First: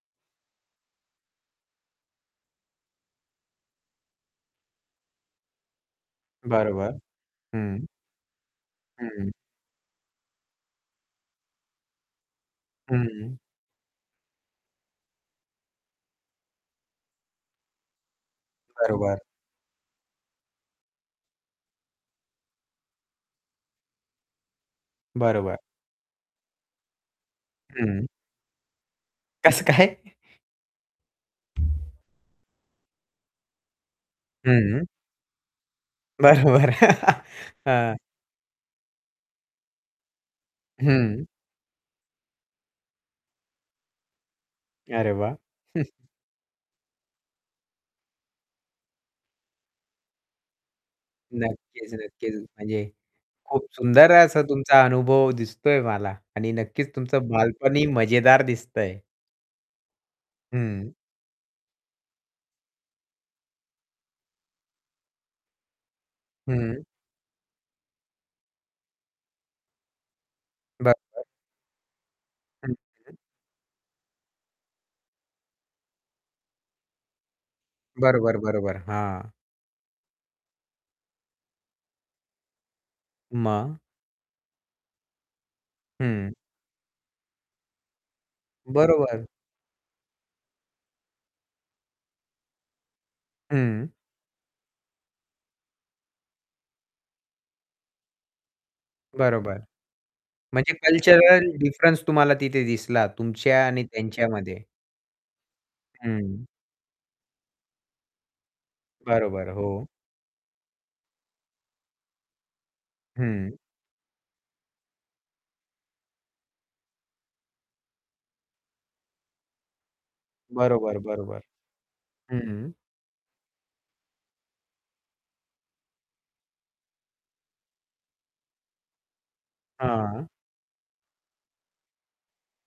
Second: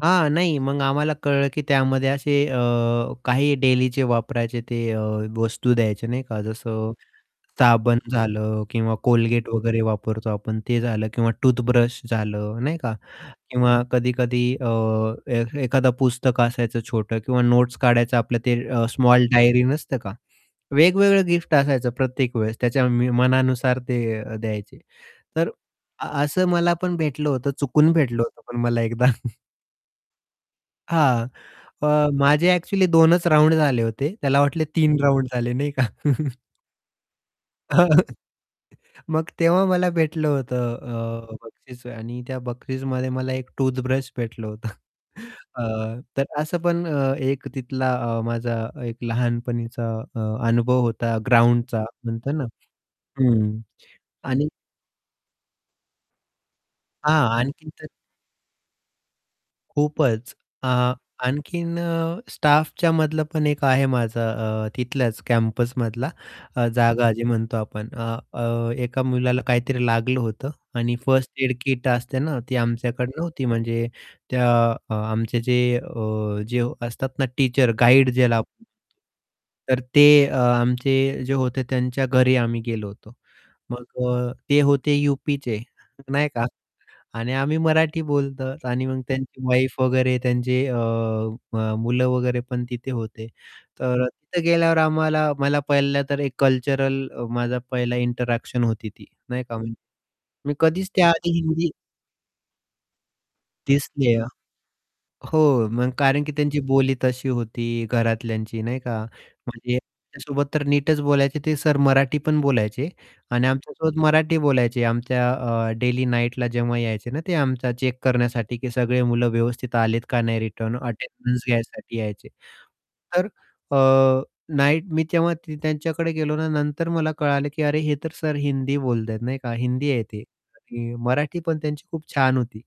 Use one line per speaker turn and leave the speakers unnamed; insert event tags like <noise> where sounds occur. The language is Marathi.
हां. नाही, मग आम्हाला कळलं की त्यामध्ये असे अ, काही डेलीचे वापरायचे ते अ, वस्तू द्यायचे नाही का, जसं
बरोबर. हं.
साबण झालं किंवा
हं.
Colgate वगैरे वापरतो आपण ते झालं किंवा टूथब्रश झालं नाही का.
हं.
किंवा कधी-कधी अ, ए एखादं पुस्तक असायचं छोटं किंवा नोट्स काढायचं आपलं ते अ,
बरोबर.
स्मॉल डायरी नसतं का? वेगवेगळं गिफ्ट असायचं प्रत्येक वेळेस. त्याच्या मी मनानुसार ते अ, द्यायचे. तर
बरोबर.
असं मला पण भेटलं होतं चुकून
हं.
भेटलं होतं पण मला एकदा. <chuckles>
कसं काय?
हां. अ, माझे ॲक्चुअली 2 च राउंड झाले होते, त्याला वाटले
हं.
3 राउंड झाले नाही का. <chuckles>
बरं, बरं. <laughs> हां.
<chuckles> मग तेव्हा मला भेटलं होतं
हं.
अ, बक्षीस आणि त्या बक्षिसमध्ये मला एक टूथब्रश भेटलं होतं.
अरे वाह!
<chuckles> अ,
<chuckles>
तर असं पण एक तिथला अ, माझा एक लहानपणीचा अ, अनुभव होता ग्राउंडचा
नक्कीच,
म्हणतात
नक्कीच.
ना.
म्हणजे
हं.
खूप सुंदर असा
आणि
तुमचा अनुभव दिसतोय मला आणि नक्कीच
हां,
तुमचं
आणखीन
बालपणही
तर
मजेदार दिसतंय.
खूपच अ,
हं.
आणखीन अ, स्टाफच्या मधलं पण एक आहे माझा अ, तिथल्याच कॅम्पसमधला अ,
हं.
जागा जे म्हणतो आपण अ, अ, एका मुलाला काहीतरी लागलं होतं आणि
बरोबर.
फर्स्ट एड किट असते ना ती
हं,
आमच्याकडे
हं.
नव्हती म्हणजे त्या अ, आमचे जे अ, जे असतात ना टीचर गाईड
बरोबर,
ज्याला आपण म्हणतो
बरोबर. हां.
तर ते अ, आमचे जे होते त्यांच्या घरी आम्ही गेलो होतो.
मग?
मग अ, ते होते यूपीचे, नाही
हं.
का. आणि आम्ही मराठी बोलतो आणि मग
बरोबर.
त्यांची वाईफ वगैरे त्यांचे अ, म मुलं वगैरे पण तिथे होते.
हं.
तर अ, तिथं गेल्यावर आम्हाला मला पहिला तर एक कल्चरल अ, माझा पहिला इंटरॅक्शन होती ती नाही का,
बरोबर.
म्हणजे मी
म्हणजे
कधीच त्या आधी
कल्चरल
हिंदी
डिफरन्स तुम्हाला तिथे दिसला तुमच्या आणि
दिसले.
त्यांच्यामध्ये.
हो, कारण की
हं.
त्यांची बोली तशी होती घरातल्यांची नाही का.
बरोबर.
म्हणजे
हो.
माझ्यासोबत तर नीटच बोलायचे, ते सर मराठी पण बोलायचे. आणि
हं.
आमच्यासोबत मराठी बोलायचे आमच्या अ, डेली नाईटला जेव्हा यायचे ना, ते आमचा चेक करण्यासाठी की सगळे मुलं व्यवस्थित आलेत का नाही रिटर्न?
बरोबर, बरोबर.
अटेंडन्स घ्यायसाठी यायचे.
हं.
तर अ, नाईट मी तेव्हा त त्यांच्याकडे गेलो ना. नंतर मला कळालं की, "अरे, हे तर सर हिंदी बोलत आहेत," नाही का. "हिंदी आहे ते."
हां.
मराठी पण त्यांची खूप छान होती.